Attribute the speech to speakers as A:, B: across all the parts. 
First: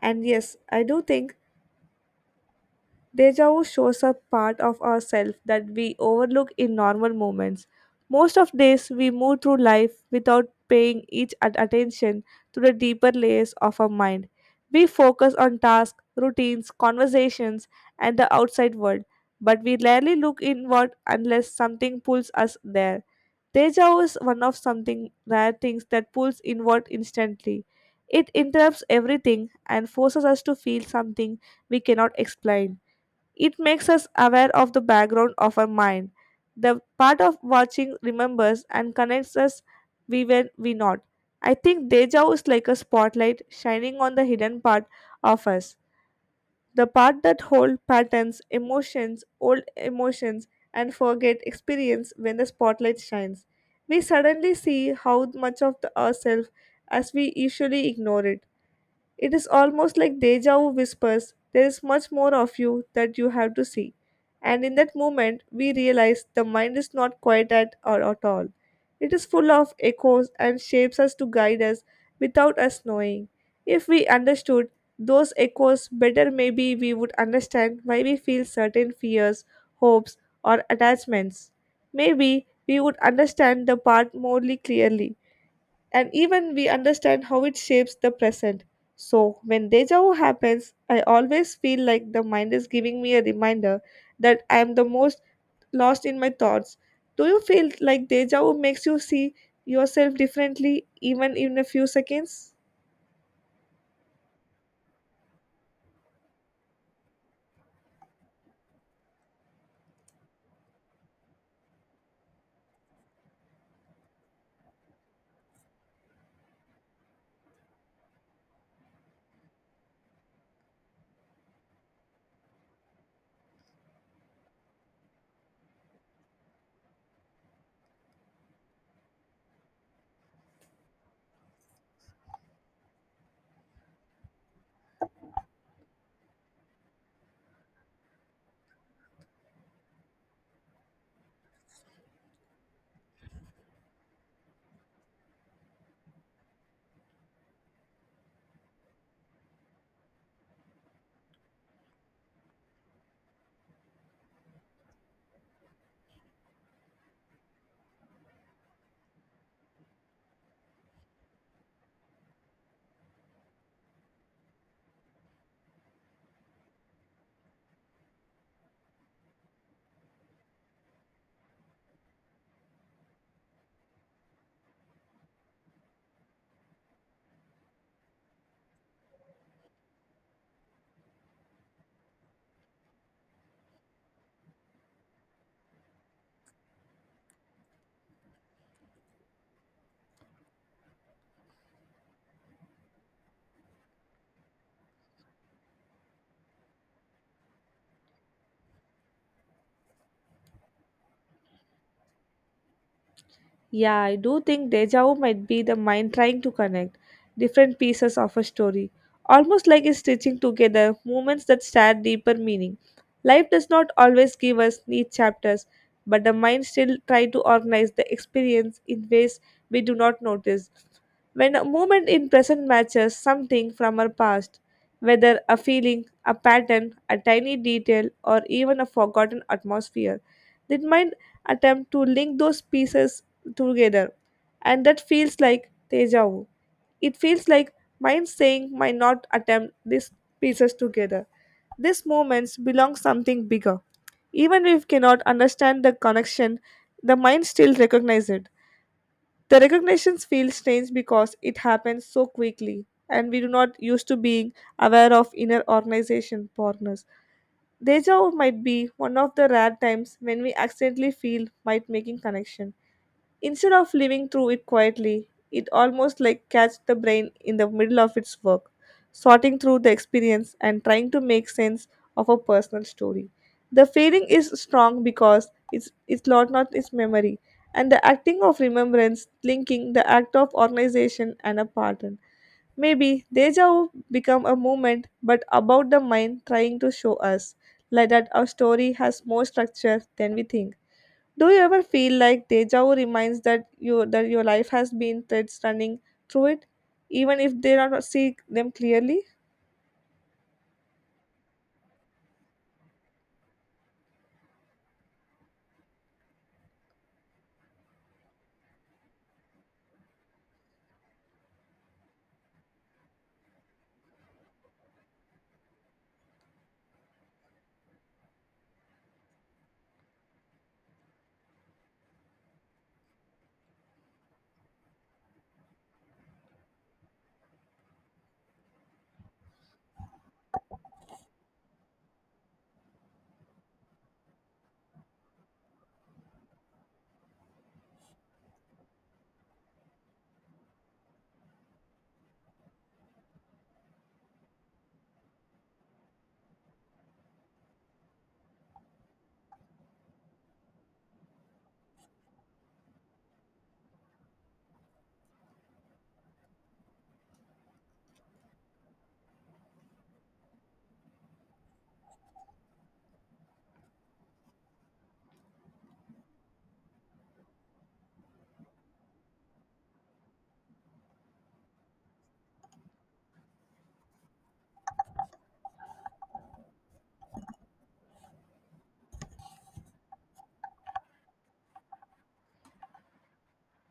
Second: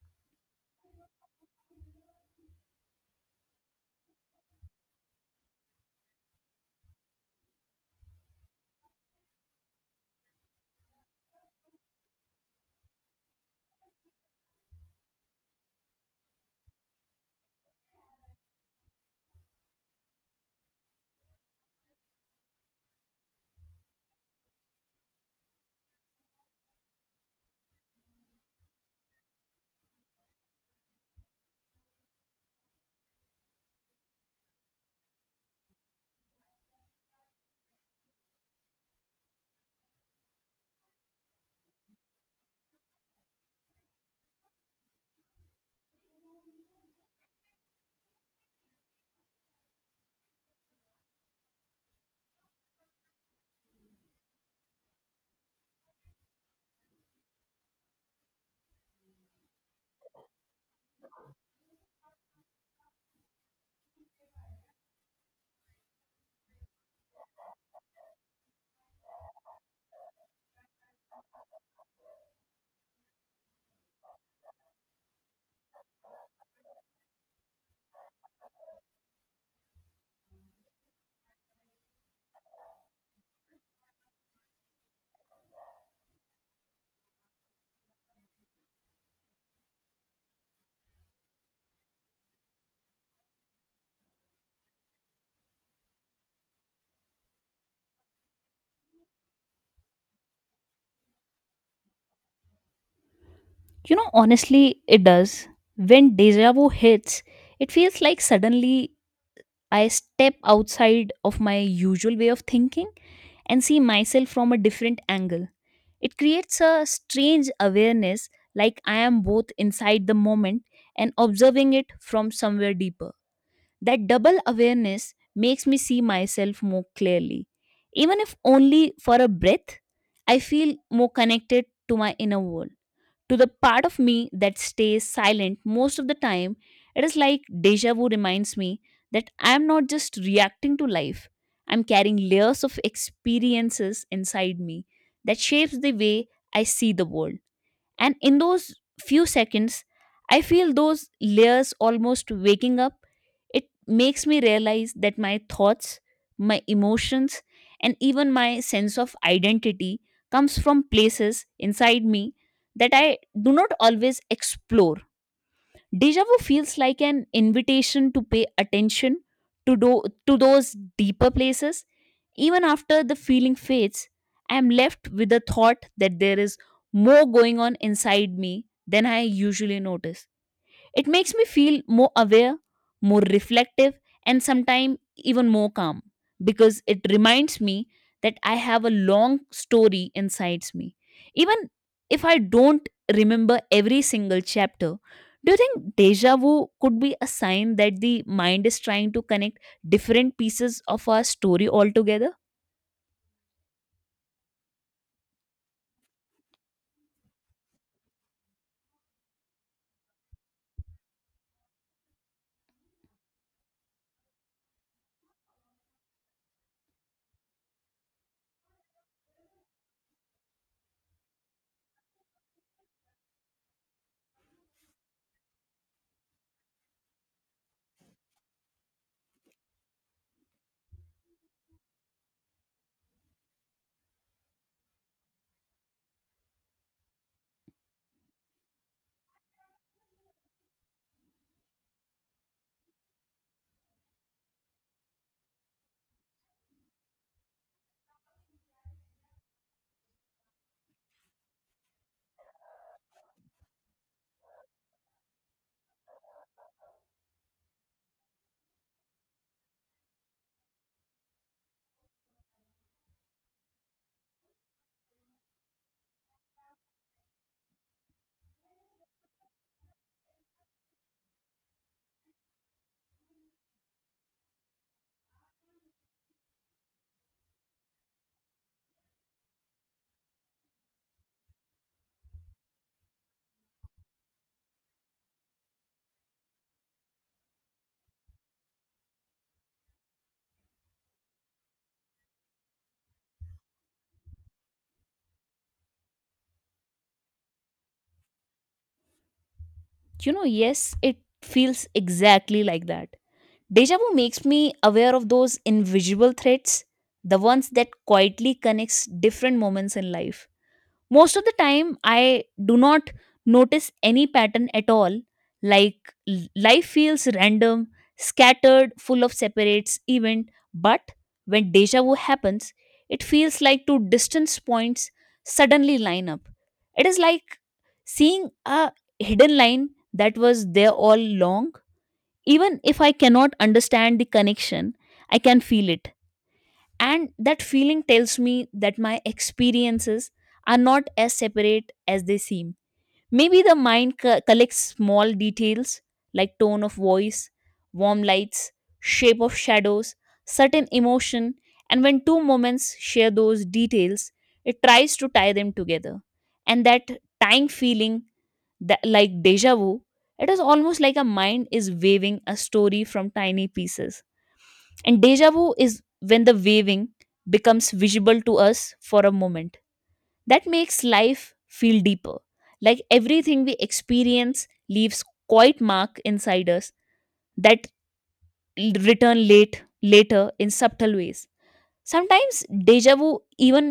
A: And yes, I do think Deja vu shows a part of ourselves that we overlook in normal moments. Most of days, we move through life without paying attention to the deeper layers of our mind. We focus on tasks, routines, conversations, and the outside world, but we rarely look inward unless something pulls us there. Deja vu is one of something rare things that pulls inward instantly. It interrupts everything and forces us to feel something we cannot explain. It makes us aware of the background of our mind, the part of watching remembers and connects us we when we not. I think deja is like a spotlight shining on the hidden part of us, the part that hold patterns, emotions, old emotions, and forget experience when the spotlight shines. We suddenly see how much of the ourselves as we usually ignore it. It is almost like deja vu whispers, there is much more of you that you have to see. And in that moment, we realize the mind is not quiet at all. It is full of echoes and shapes us to guide us without us knowing. If we understood those echoes better, maybe we would understand why we feel certain fears, hopes, or attachments. Maybe we would understand the part more clearly and even we understand how it shapes the present. So, when deja vu happens, I always feel like the mind is giving me a reminder that I am the most lost in my thoughts. Do you feel like deja vu makes you see yourself differently, even in a few seconds?
B: You know, honestly, it does. When deja vu hits, it feels like suddenly I step outside of my usual way of thinking and see myself from a different angle. It creates a strange awareness, like I am both inside the moment and observing it from somewhere deeper. That double awareness makes me see myself more clearly. Even if only for a breath, I feel more connected to my inner world to the part of me that stays silent most of the time, it is like deja vu reminds me that I am not just reacting to life. I'm carrying layers of experiences inside me that shapes the way I see the world. And in those few seconds, I feel those layers almost waking up. It makes me realize that my thoughts, my emotions, and even my sense of identity comes from places inside me that I do not always explore. Deja vu feels like an invitation to pay attention to those deeper places. Even after the feeling fades, I am left with the thought that there is more going on inside me than I usually notice. It makes me feel more aware, more reflective, and sometimes even more calm because it reminds me that I have a long story inside me. Even if I don't remember every single chapter, do you think deja vu could be a sign that the mind is trying to connect different pieces of our story all together?
A: Yeah, I do think deja vu might be the mind trying to connect different pieces of a story, almost like it's stitching together moments that share deeper meaning. Life does not always give us neat chapters, but the mind still tries to organize the experience in ways we do not notice. When a moment in present matches something from our past, whether a feeling, a pattern, a tiny detail, or even a forgotten atmosphere, the mind attempt to link those pieces together. And that feels like deja vu. It feels like mind saying, might not attempt these pieces together. These moments belong something bigger. Even if we cannot understand the connection, the mind still recognizes it. The recognitions feel strange because it happens so quickly and we do not used to being aware of inner organization partners. Deja vu might be one of the rare times when we accidentally feel might making connection. Instead of living through it quietly, it almost like catch the brain in the middle of its work, sorting through the experience and trying to make sense of a personal story. The feeling is strong because it's lot not its memory, and the acting of remembrance linking the act of organization and a pattern. Maybe deja vu become a movement, but about the mind trying to show us like that our story has more structure than we think. Do you ever feel like deja vu reminds that you that your life has been threads running through it, even if they are not see them clearly?
B: You know, yes, it feels exactly like that. Deja vu makes me aware of those invisible threads, the ones that quietly connects different moments in life. Most of the time, I do not notice any pattern at all. Like life feels random, scattered, full of separates event. But when deja vu happens, it feels like two distance points suddenly line up. It is like seeing a hidden line that was there all along. Even if I cannot understand the connection, I can feel it. And that feeling tells me that my experiences are not as separate as they seem. Maybe the mind collects small details like tone of voice, warm lights, shape of shadows, certain emotion, and when two moments share those details, it tries to tie them together. And that tying feeling that like deja vu it is almost like a mind is waving a story from tiny pieces and deja vu is when the waving becomes visible to us for a moment that makes life feel deeper like everything we experience leaves quite mark inside us that l- return late later in subtle ways. Sometimes deja vu even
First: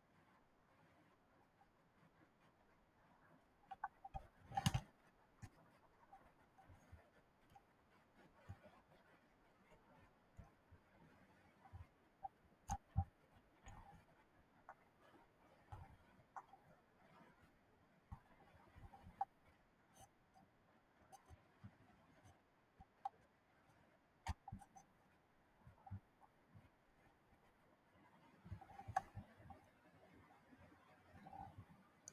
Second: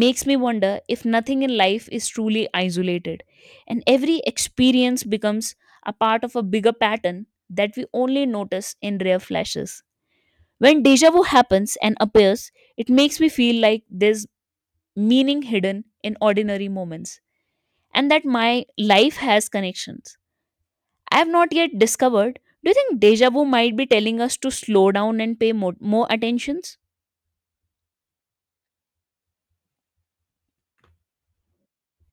B: makes me wonder if nothing in life is truly isolated and every experience becomes a part of a bigger pattern that we only notice in rare flashes. When deja vu happens and appears, it makes me feel like there's meaning hidden in ordinary moments and that my life has connections. I have not yet discovered. Do you think deja vu might be telling us to slow down and pay more attentions?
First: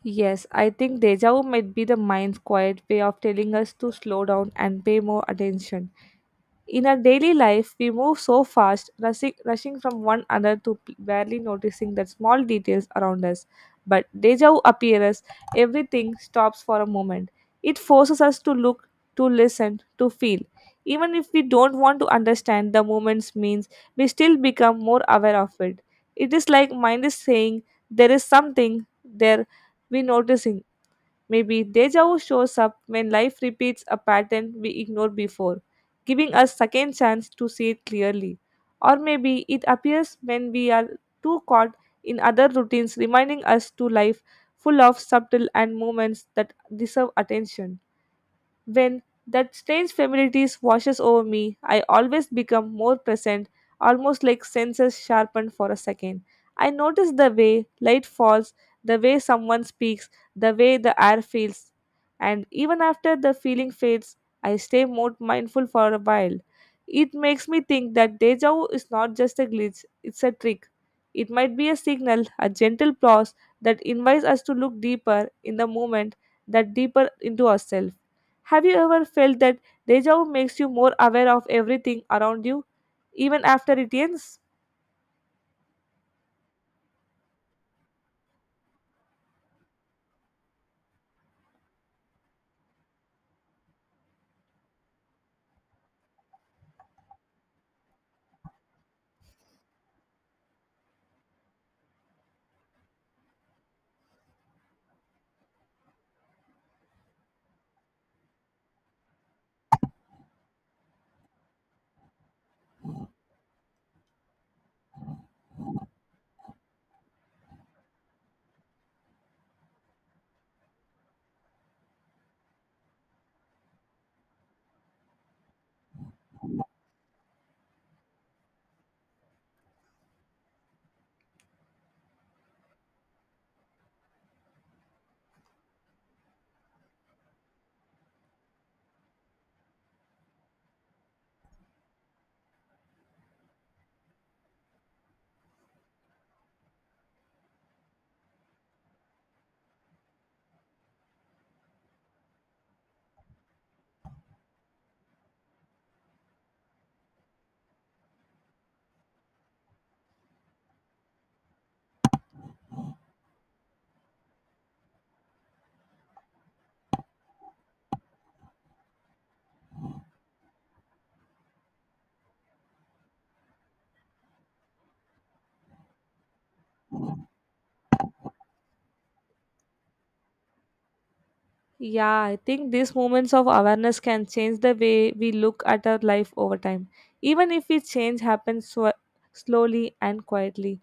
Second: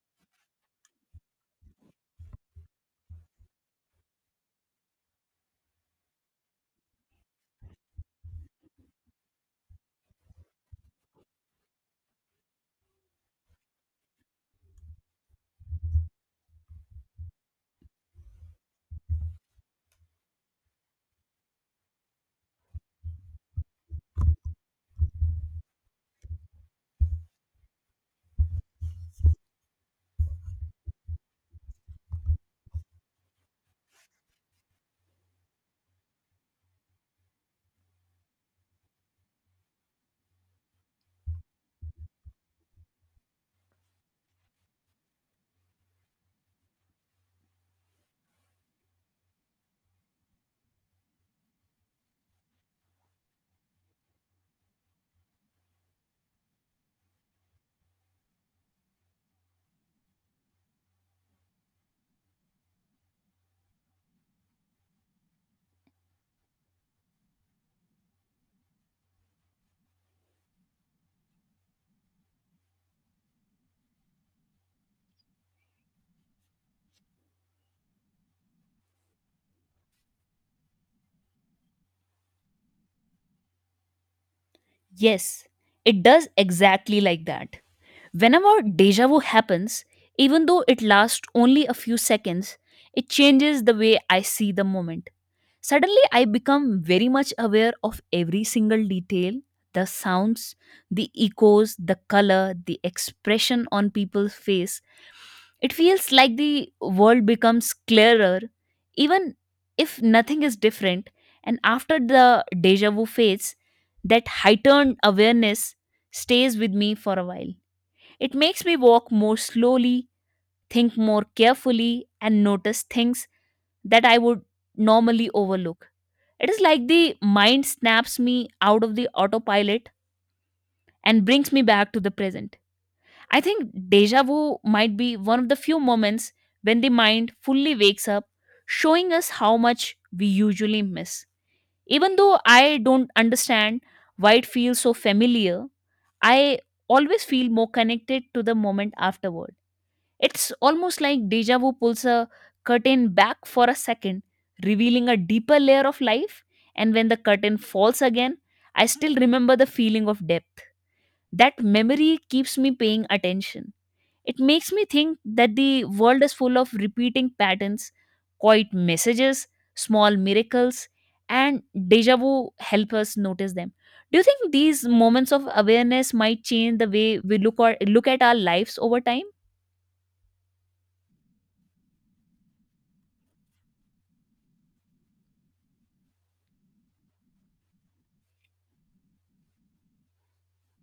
A: Yes, I think deja vu might be the mind's quiet way of telling us to slow down and pay more attention. In our daily life, we move so fast, rushing from one another to barely noticing the small details around us. But deja vu appears, everything stops for a moment. It forces us to look, to listen, to feel. Even if we don't want to understand the moment's means, we still become more aware of it. It is like mind is saying, there is something there, we noticing. Maybe deja vu shows up when life repeats a pattern we ignored before, giving us second chance to see it clearly. Or maybe it appears when we are too caught in other routines reminding us to life full of subtle and moments that deserve attention. When that strange familiarity washes over me, I always become more present, almost like senses sharpened for a second. I notice the way light falls, the way someone speaks, the way the air feels. And even after the feeling fades, I stay more mindful for a while. It makes me think that deja vu is not just a glitch, it's a trick. It might be a signal, a gentle pause that invites us to look deeper in the moment, that deeper into ourselves. Have you ever felt that deja vu makes you more aware of everything around you, even after it ends?
B: Yes, it does exactly like that. Whenever deja vu happens, even though it lasts only a few seconds, it changes the way I see the moment. Suddenly, I become very much aware of every single detail the sounds, the echoes, the color, the expression on people's face, it feels like the world becomes clearer, even if nothing is different. And after the deja vu fades, that heightened awareness stays with me for a while. It makes me walk more slowly, think more carefully, and notice things that I would normally overlook. It is like the mind snaps me out of the autopilot and brings me back to the present. I think deja vu might be one of the few moments when the mind fully wakes up, showing us how much we usually miss. Even though I don't understand why it feels so familiar, I always feel more connected to the moment afterward. It's almost like deja vu pulls a curtain back for a second, revealing a deeper layer of life, and when the curtain falls again, I still remember the feeling of depth. That memory keeps me paying attention. It makes me think that the world is full of repeating patterns, quiet messages, small miracles, and deja vu help us notice them. Do you think these moments of awareness might change the way we look at our lives over time?
A: Yeah, I think these moments of awareness can change the way we look at our life over time, even if we change happens slowly and quietly.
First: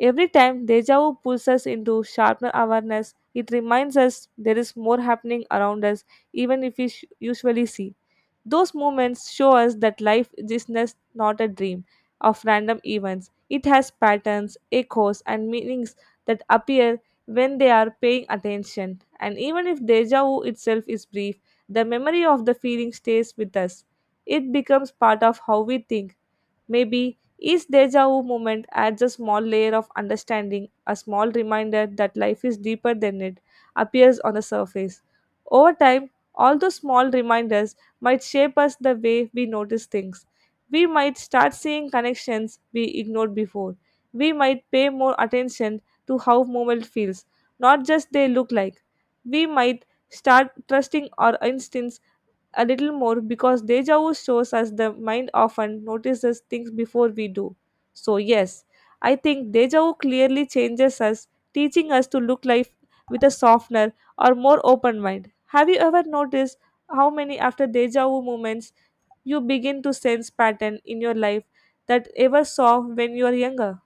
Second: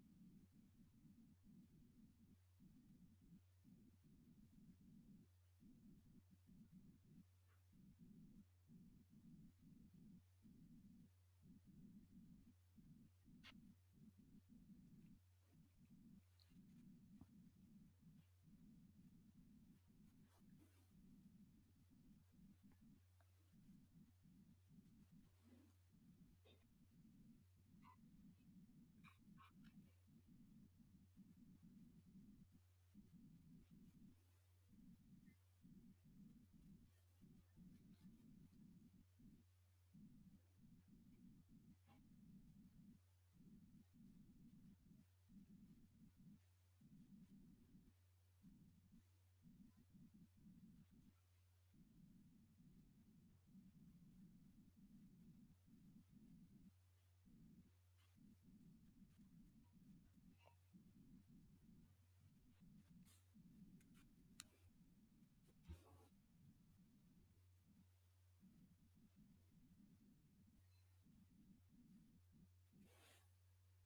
A: Every time deja vu pulls us into sharper awareness, it reminds us there is more happening around us, even if we usually see. Those moments show us that life is not a dream of random events. It has patterns, echoes, and meanings that appear when they are paying attention. And even if deja vu itself is brief, the memory of the feeling stays with us. It becomes part of how we think. Maybe each deja vu moment adds a small layer of understanding, a small reminder that life is deeper than it appears on the surface. Over time, all those small reminders might shape us the way we notice things. We might start seeing connections we ignored before. We might pay more attention to how movement feels, not just they look like. We might start trusting our instincts a little more because deja vu shows us the mind often notices things before we do. So, yes, I think deja vu clearly changes us, teaching us to look life with a softener or more open mind. Have you ever noticed how many after deja vu moments you begin to sense pattern in your life that ever saw when you were younger?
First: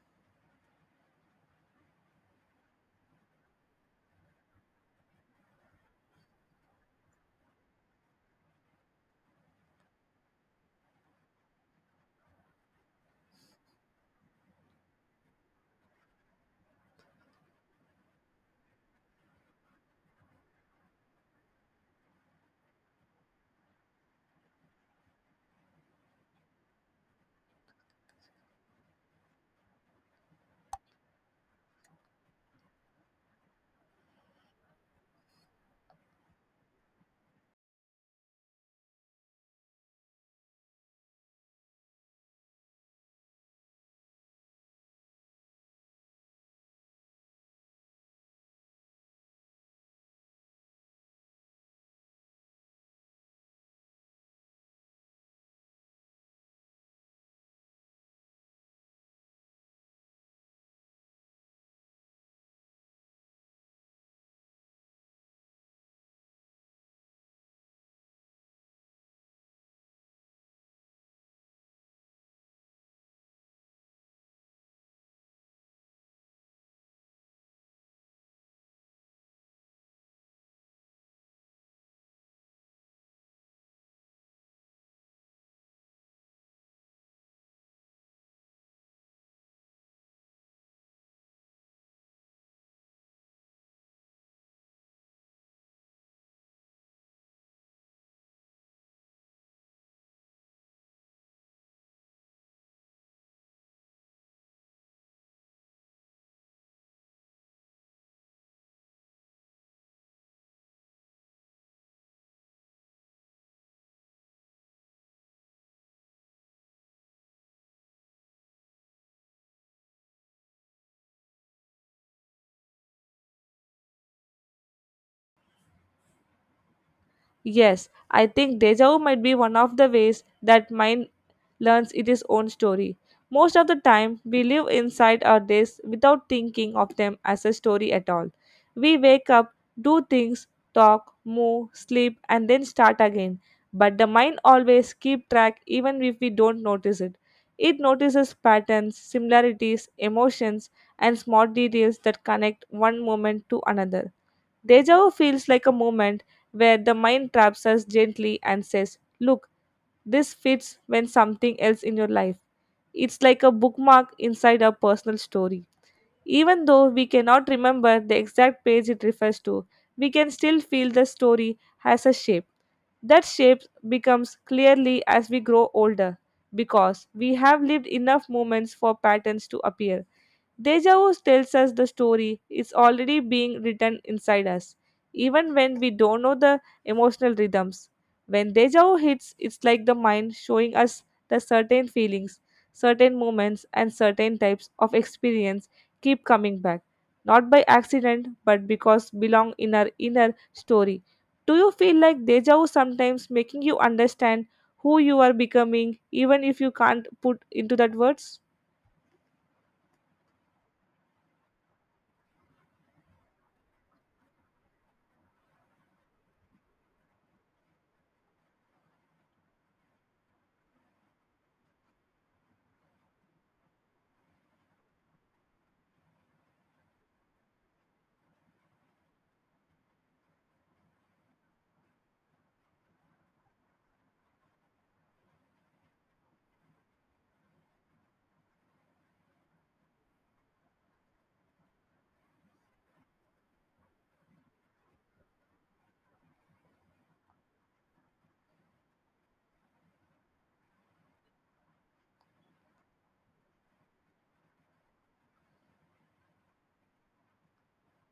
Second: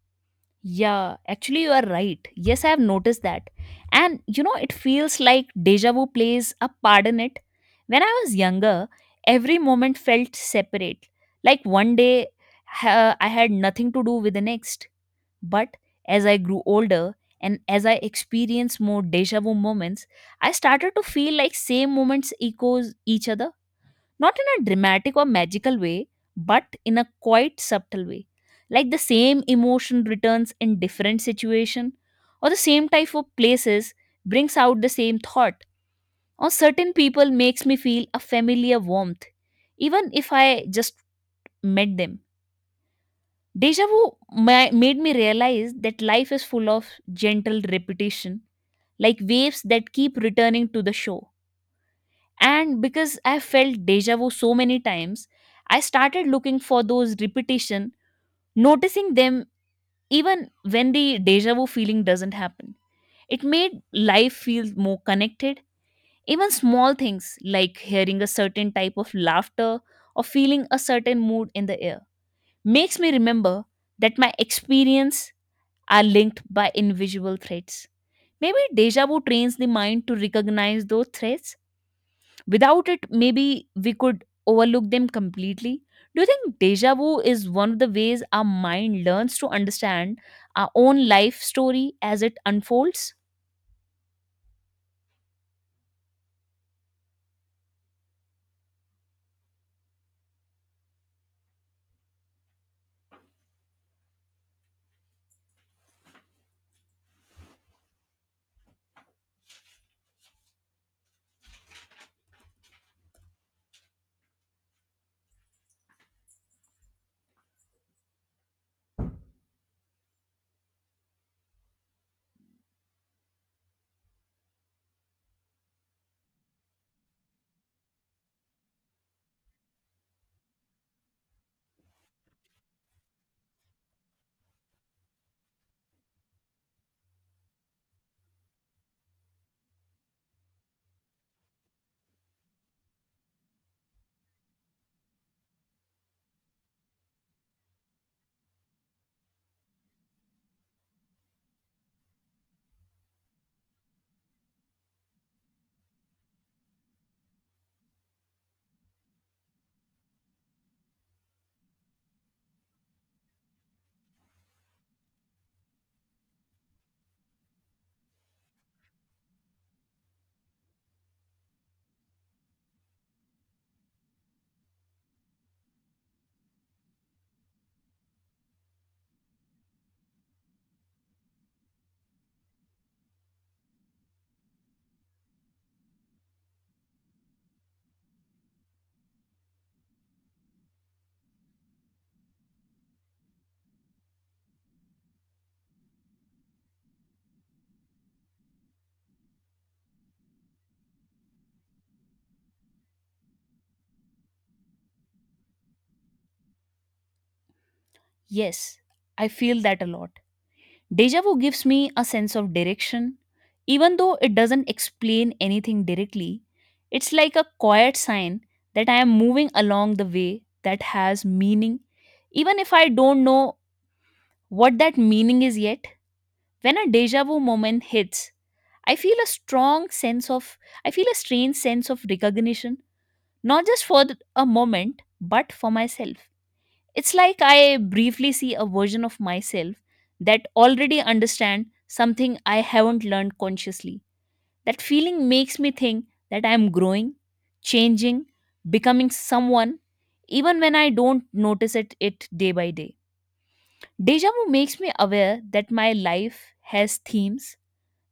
B: Yeah, actually, you are right. Yes, I have noticed that. And you know, it feels like deja vu plays a part in it. When I was younger, every moment felt separate. Like one day, I had nothing to do with the next. But as I grew older and as I experienced more deja vu moments, I started to feel like same moments echoes each other, not in a dramatic or magical way, but in a quite subtle way. Like the same emotion returns in different situation or the same type of places brings out the same thought, or certain people makes me feel a familiar warmth even if I just met them. Deja vu made me realize that life is full of gentle repetition, like waves that keep returning to the shore. And because I felt deja vu so many times, I started looking for those repetition, noticing them even when the deja vu feeling doesn't happen. It made life feel more connected. Even small things like hearing a certain type of laughter or feeling a certain mood in the air makes me remember that my experience are linked by invisible threats. Maybe deja vu trains the mind to recognize those threats. Without it, maybe we could overlook them completely. Do you think deja vu is one of the ways our mind learns to understand our own life story as it unfolds?
A: Yes, I think deja vu might be one of the ways that mind learns its own story. Most of the time, we live inside our days without thinking of them as a story at all. We wake up, do things, talk, move, sleep, and then start again. But the mind always keeps track even if we don't notice it. It notices patterns, similarities, emotions, and small details that connect one moment to another. Deja vu feels like a moment where the mind traps us gently and says, look, this fits when something else in your life. It's like a bookmark inside our personal story. Even though we cannot remember the exact page it refers to, we can still feel the story has a shape. That shape becomes clearly as we grow older because we have lived enough moments for patterns to appear. Deja vu tells us the story is already being written inside us, even when we don't know the emotional rhythms. When deja vu hits, it's like the mind showing us the certain feelings, certain moments, and certain types of experience keep coming back, not by accident, but because belong in our inner story. Do you feel like deja vu sometimes making you understand who you are becoming, even if you can't put into that words?
B: Yes, I feel that a lot. Deja vu gives me a sense of direction. Even though it doesn't explain anything directly, it's like a quiet sign that I am moving along the way that has meaning, even if I don't know what that meaning is yet. When a deja vu moment hits, I feel a strong sense of, I feel a strange sense of recognition, not just for a moment, but for myself. It's like I briefly see a version of myself that already understand something I haven't learned consciously. That feeling makes me think that I am growing, changing, becoming someone even when I don't notice it day by day. Deja vu makes me aware that my life has themes,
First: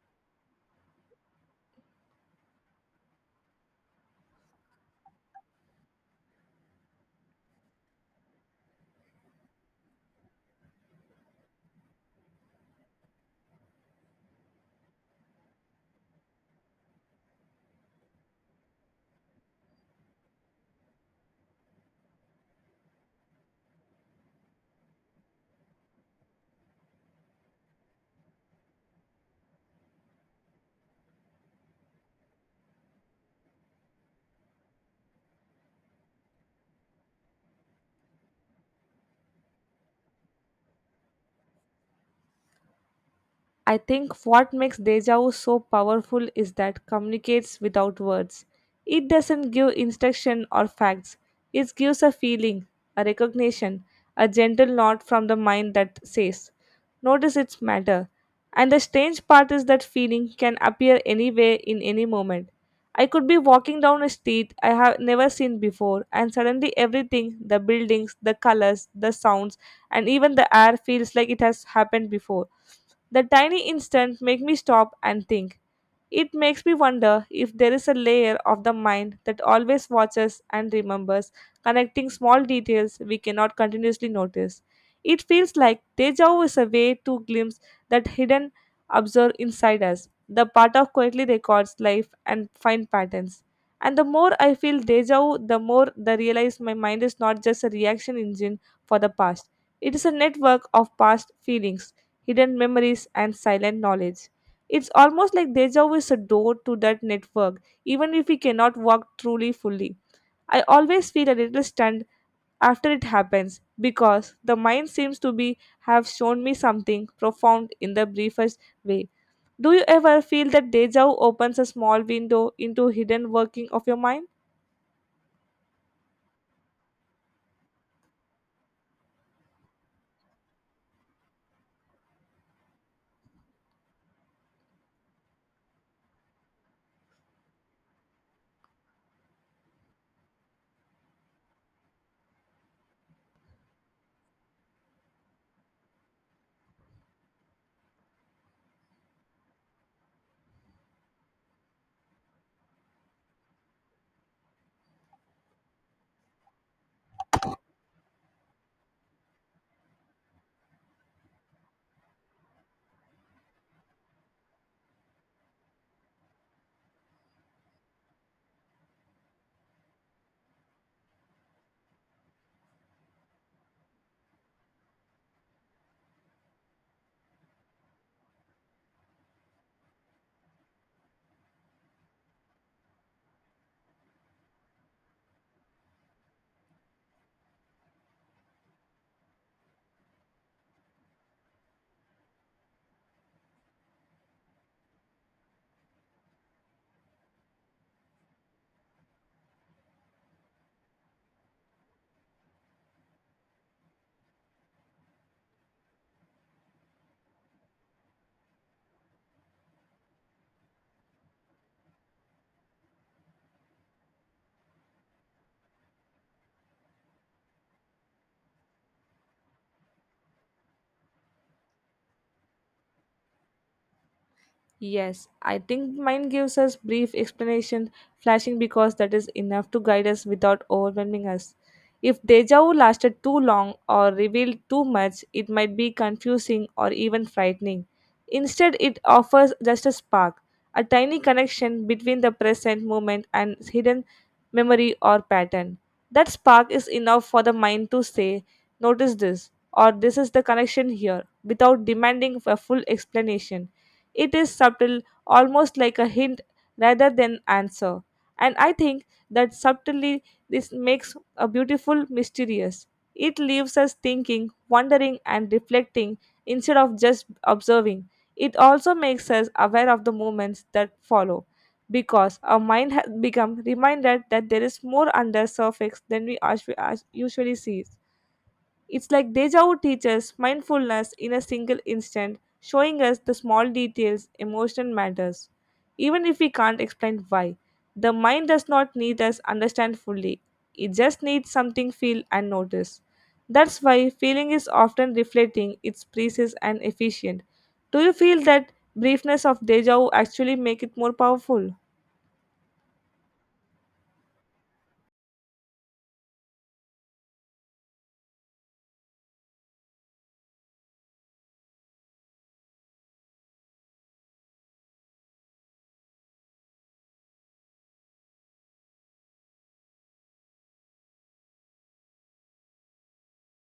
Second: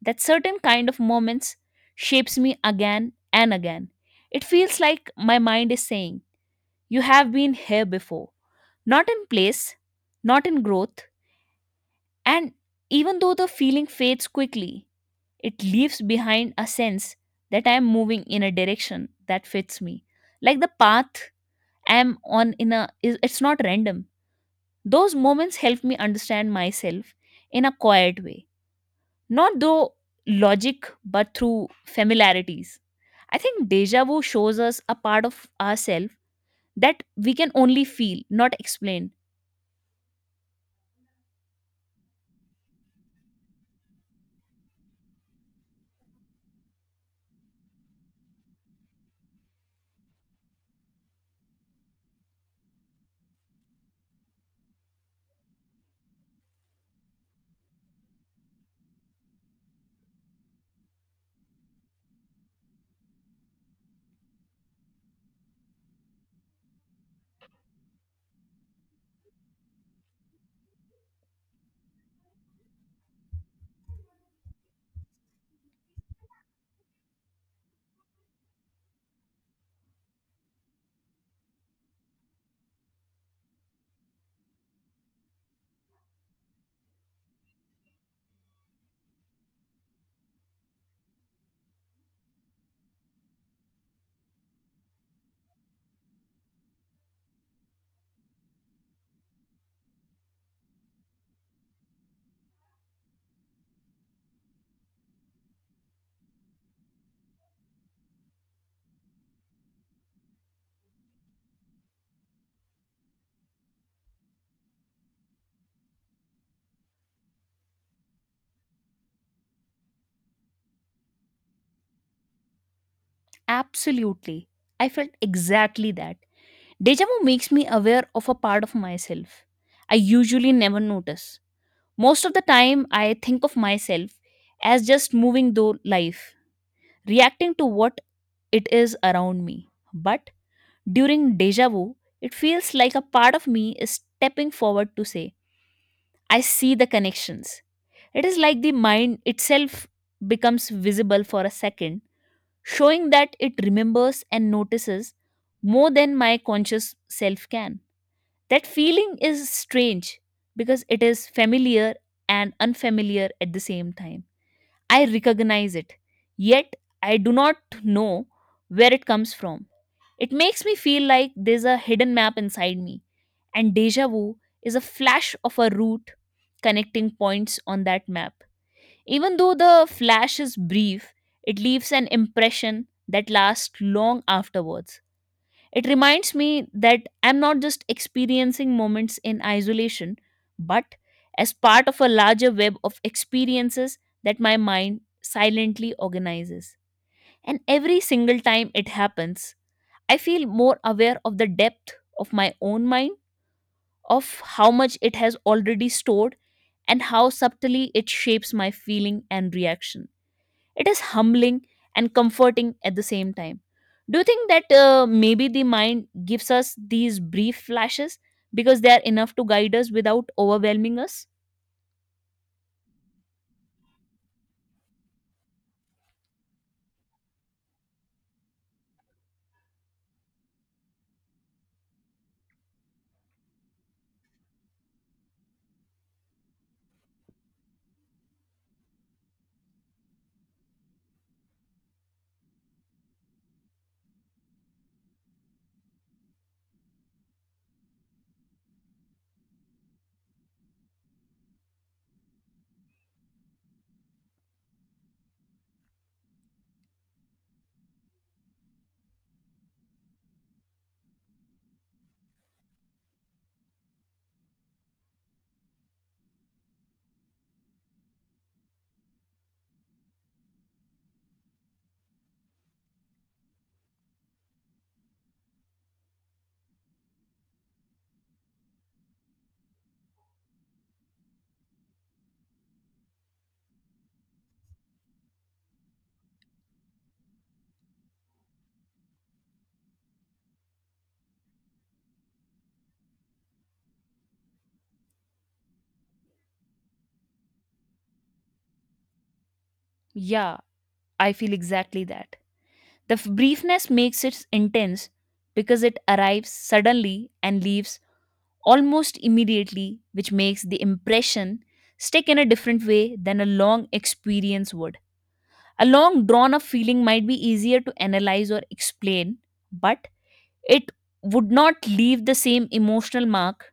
B: that certain kind of moments shapes me again and again. It feels like my mind is saying you have been here before, not in place, not in growth, and even though the feeling fades quickly, it leaves behind a sense that I am moving in a direction that fits me. Like the path I am on in a is it's not random. Those moments help me understand myself in a quiet way. Not through logic but through familiarities. I think deja vu shows us a part of ourselves that we can only feel, not explain.
A: I think what makes deja vu so powerful is that communicates without words. It doesn't give instruction or facts. It gives a feeling, a recognition, a gentle nod from the mind that says, "Notice its matter." And the strange part is that feeling can appear anywhere in any moment. I could be walking down a street I have never seen before, and suddenly everything the buildings, the colors, the sounds, and even the air feels like it has happened before that tiny instant make me stop and think. It makes me wonder if there is a layer of the mind that always watches and remembers, connecting small details we cannot continuously notice. It feels like deja vu is a way to glimpse that hidden observer inside us, the part of quietly records life and find patterns. And the more I feel deja vu, the more I realize my mind is not just a reaction engine for the past. It is a network of past feelings, hidden memories, and silent knowledge. It's almost like deja vu is a door to that network, even if we cannot walk truly fully. I always feel a little stunned after it happens because the mind seems to be have shown me something profound in the briefest way. Do you ever feel that deja vu opens a small window into hidden working of your mind?
B: Absolutely. I felt exactly that. Deja vu makes me aware of a part of myself I usually never notice. Most of the time, I think of myself as just moving through life, reacting to what it is around me. But during deja vu, it feels like a part of me is stepping forward to say, I see the connections. It is like the mind itself becomes visible for a second showing that it remembers and notices more than my conscious self can. That feeling is strange because it is familiar and unfamiliar at the same time. I recognize it, yet I do not know where it comes from. It makes me feel like there's a hidden map inside me, and deja vu is a flash of a route connecting points on that map. Even though the flash is brief, it leaves an impression that lasts long afterwards. It reminds me that I'm not just experiencing moments in isolation, but as part of a larger web of experiences that my mind silently organizes. And every single time it happens, I feel more aware of the depth of my own mind, of how much it has already stored, and how subtly it shapes my feeling and reaction. It is humbling and comforting at the same time. Do you think that maybe the mind gives us these brief flashes because they are enough to guide us without overwhelming us?
A: Yes, I think mine gives us brief explanation, flashing because that is enough to guide us without overwhelming us. If deja vu lasted too long or revealed too much, it might be confusing or even frightening. Instead, it offers just a spark, a tiny connection between the present moment and hidden memory or pattern. That spark is enough for the mind to say, notice this, or this is the connection here, without demanding a full explanation. It is subtle, almost like a hint rather than answer. And I think that subtly this makes a beautiful mysterious. It leaves us thinking, wondering and reflecting instead of just observing. It also makes us aware of the moments that follow because our mind has become reminded that there is more under surface than we us- us usually see. It's like deja vu teaches mindfulness in a single instant, showing us the small details, emotion matters. Even if we can't explain why, the mind does not need us understand fully. It just needs something feel and notice. That's why feeling is often reflecting its precise and efficient. Do you feel that briefness of deja vu actually
B: Yeah,
A: make it more
B: I feel
A: powerful?
B: exactly that. The briefness makes it intense because it arrives suddenly and leaves almost immediately, which makes the impression stick in a different way than a long experience would. A long drawn up feeling might be easier to analyze or explain, but it would not leave the same emotional mark.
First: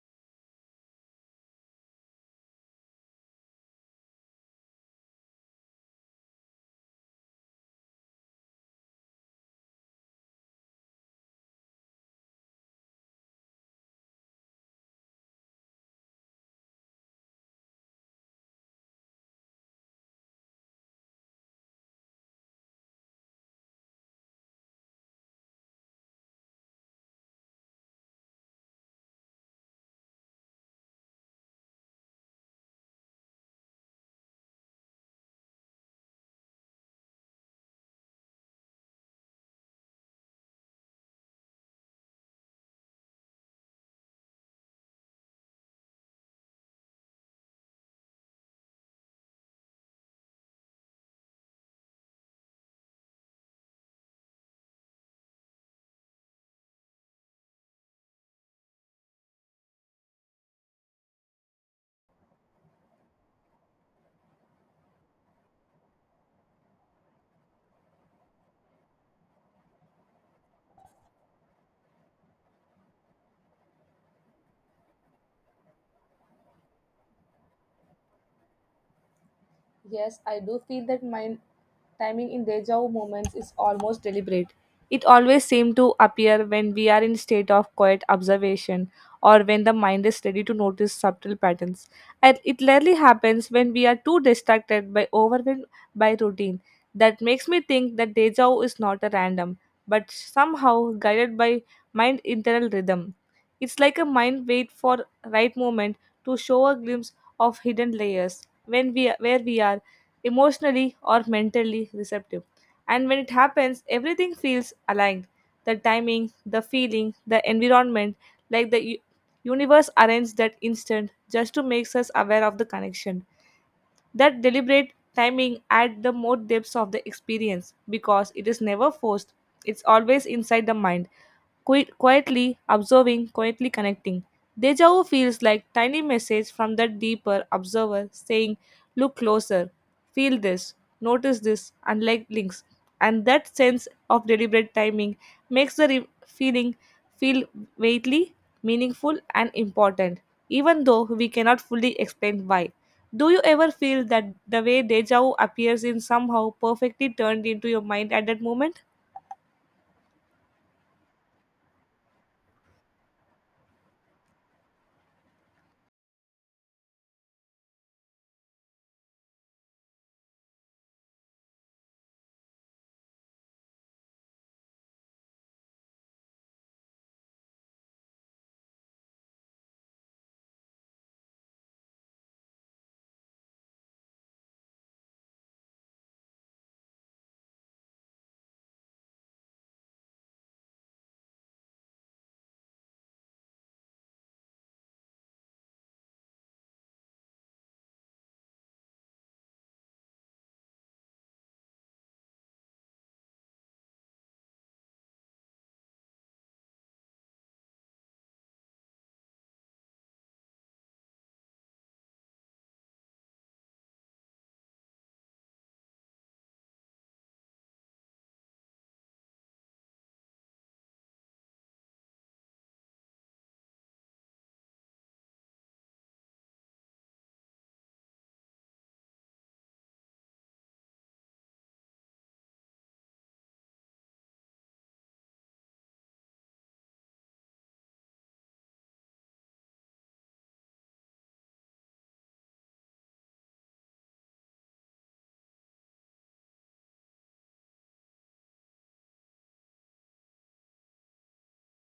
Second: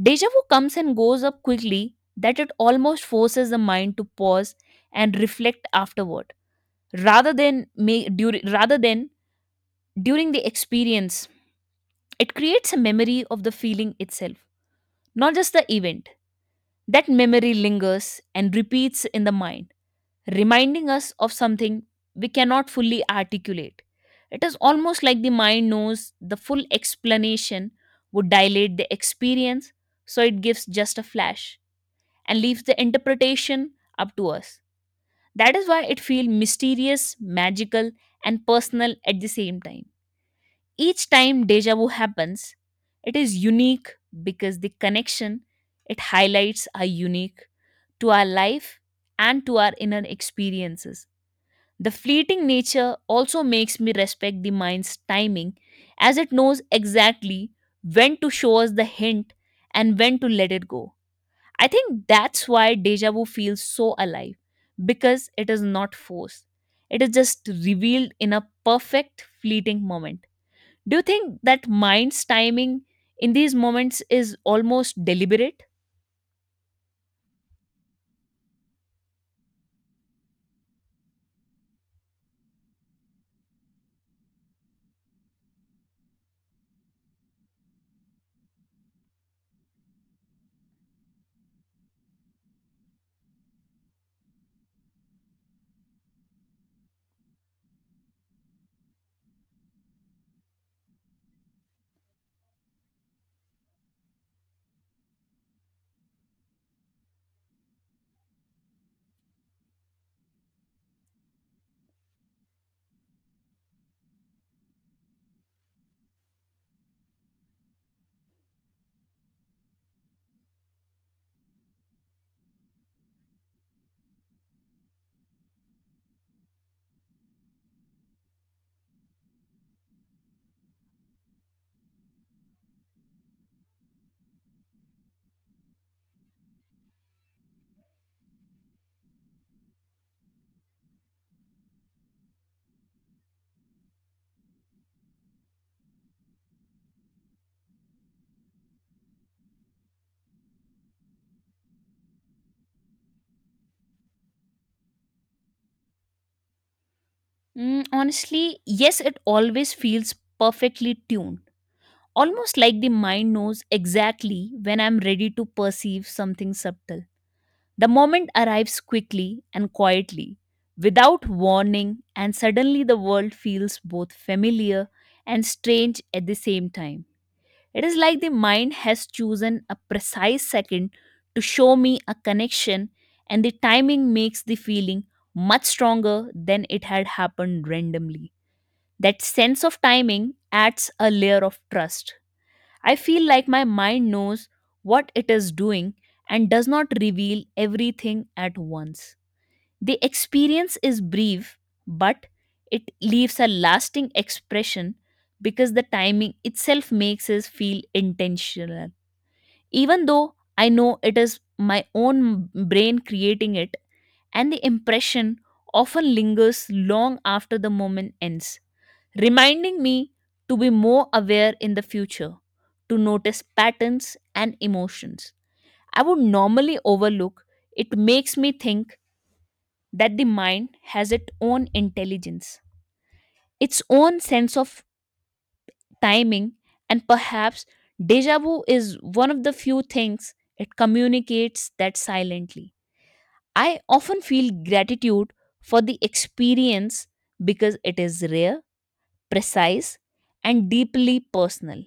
B: Deja vu comes and goes up quickly that it almost forces the mind to pause and reflect afterward rather than during the experience. It creates a memory of the feeling itself, not just the event. That memory lingers and repeats in the mind, reminding us of something we cannot fully articulate. It is almost like the mind knows the full explanation would dilate the experience, so it gives just a flash and leaves the interpretation up to us. That is why it feels mysterious, magical, and personal at the same time. Each time deja vu happens, it is unique because the connection it highlights are unique to our life, and to our inner experiences. The fleeting nature also makes me respect the mind's timing as it knows exactly when to show us the hint and when to let it go. I think that's why deja vu feels so alive because it is not forced. It is just revealed in a perfect fleeting moment. Do you think that mind's timing in these moments is almost deliberate?
A: Yes, I do feel that my timing in deja vu moments is almost deliberate. It always seems to appear when we are in state of quiet observation or when the mind is ready to notice subtle patterns. And it rarely happens when we are too distracted by overwhelmed by routine. That makes me think that deja vu is not a random, but somehow guided by mind internal rhythm. It's like a mind wait for right moment to show a glimpse of hidden layers when we where we are emotionally or mentally receptive and when it happens everything feels aligned the timing the feeling the environment like the universe arranged that instant just to make us aware of the connection that deliberate timing adds the more depths of the experience because it is never forced it's always inside the mind quietly observing, quietly connecting. Deja vu feels like tiny message from that deeper observer saying, look closer, feel this, notice this, and like links. And that sense of deliberate timing makes the feeling feel weighty, meaningful, and important, even though we cannot fully explain why. Do you ever feel that the way deja vu appears in somehow perfectly turned into your mind at that
B: Honestly,
A: moment?
B: yes, it always feels perfectly tuned. Almost like the mind knows exactly when I'm ready to perceive something subtle. The moment arrives quickly and quietly, without warning, and suddenly the world feels both familiar and strange at the same time. It is like the mind has chosen a precise second to show me a connection, and the timing makes the feeling much stronger than it had happened randomly. That sense of timing adds a layer of trust. I feel like my mind knows what it is doing and does not reveal everything at once. The experience is brief, but it leaves a lasting expression because the timing itself makes us feel intentional. Even though I know it is my own brain creating it, and the impression often lingers long after the moment ends reminding me to be more aware in the future, to notice patterns and emotions. I would normally overlook. It makes me think that the mind has its own intelligence, its own sense of timing, and perhaps deja vu is one of the few things it communicates that silently. I often feel gratitude for the experience because it is rare precise, and deeply personal.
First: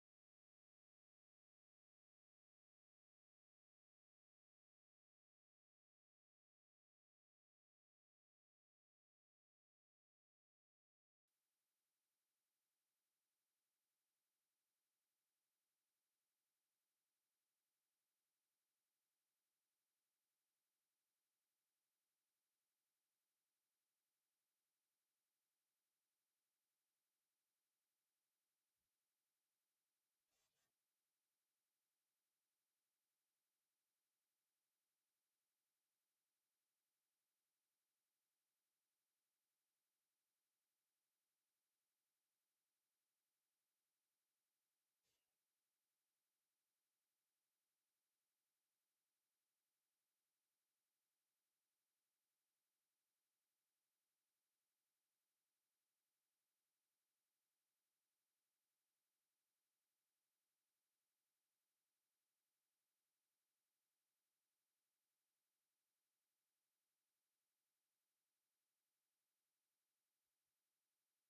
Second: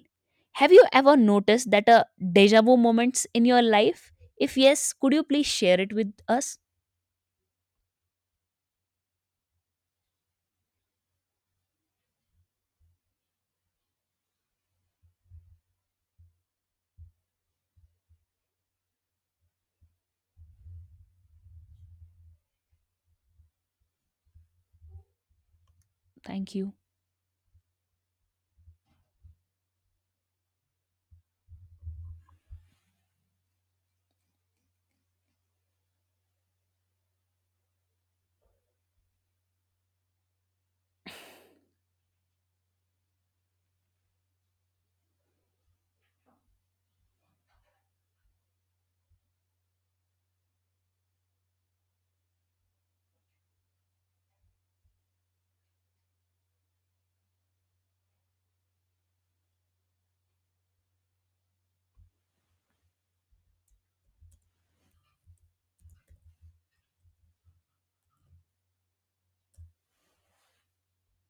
B: Have you ever noticed that a deja vu moments in your life? If yes, could you please share it with us? Thank you.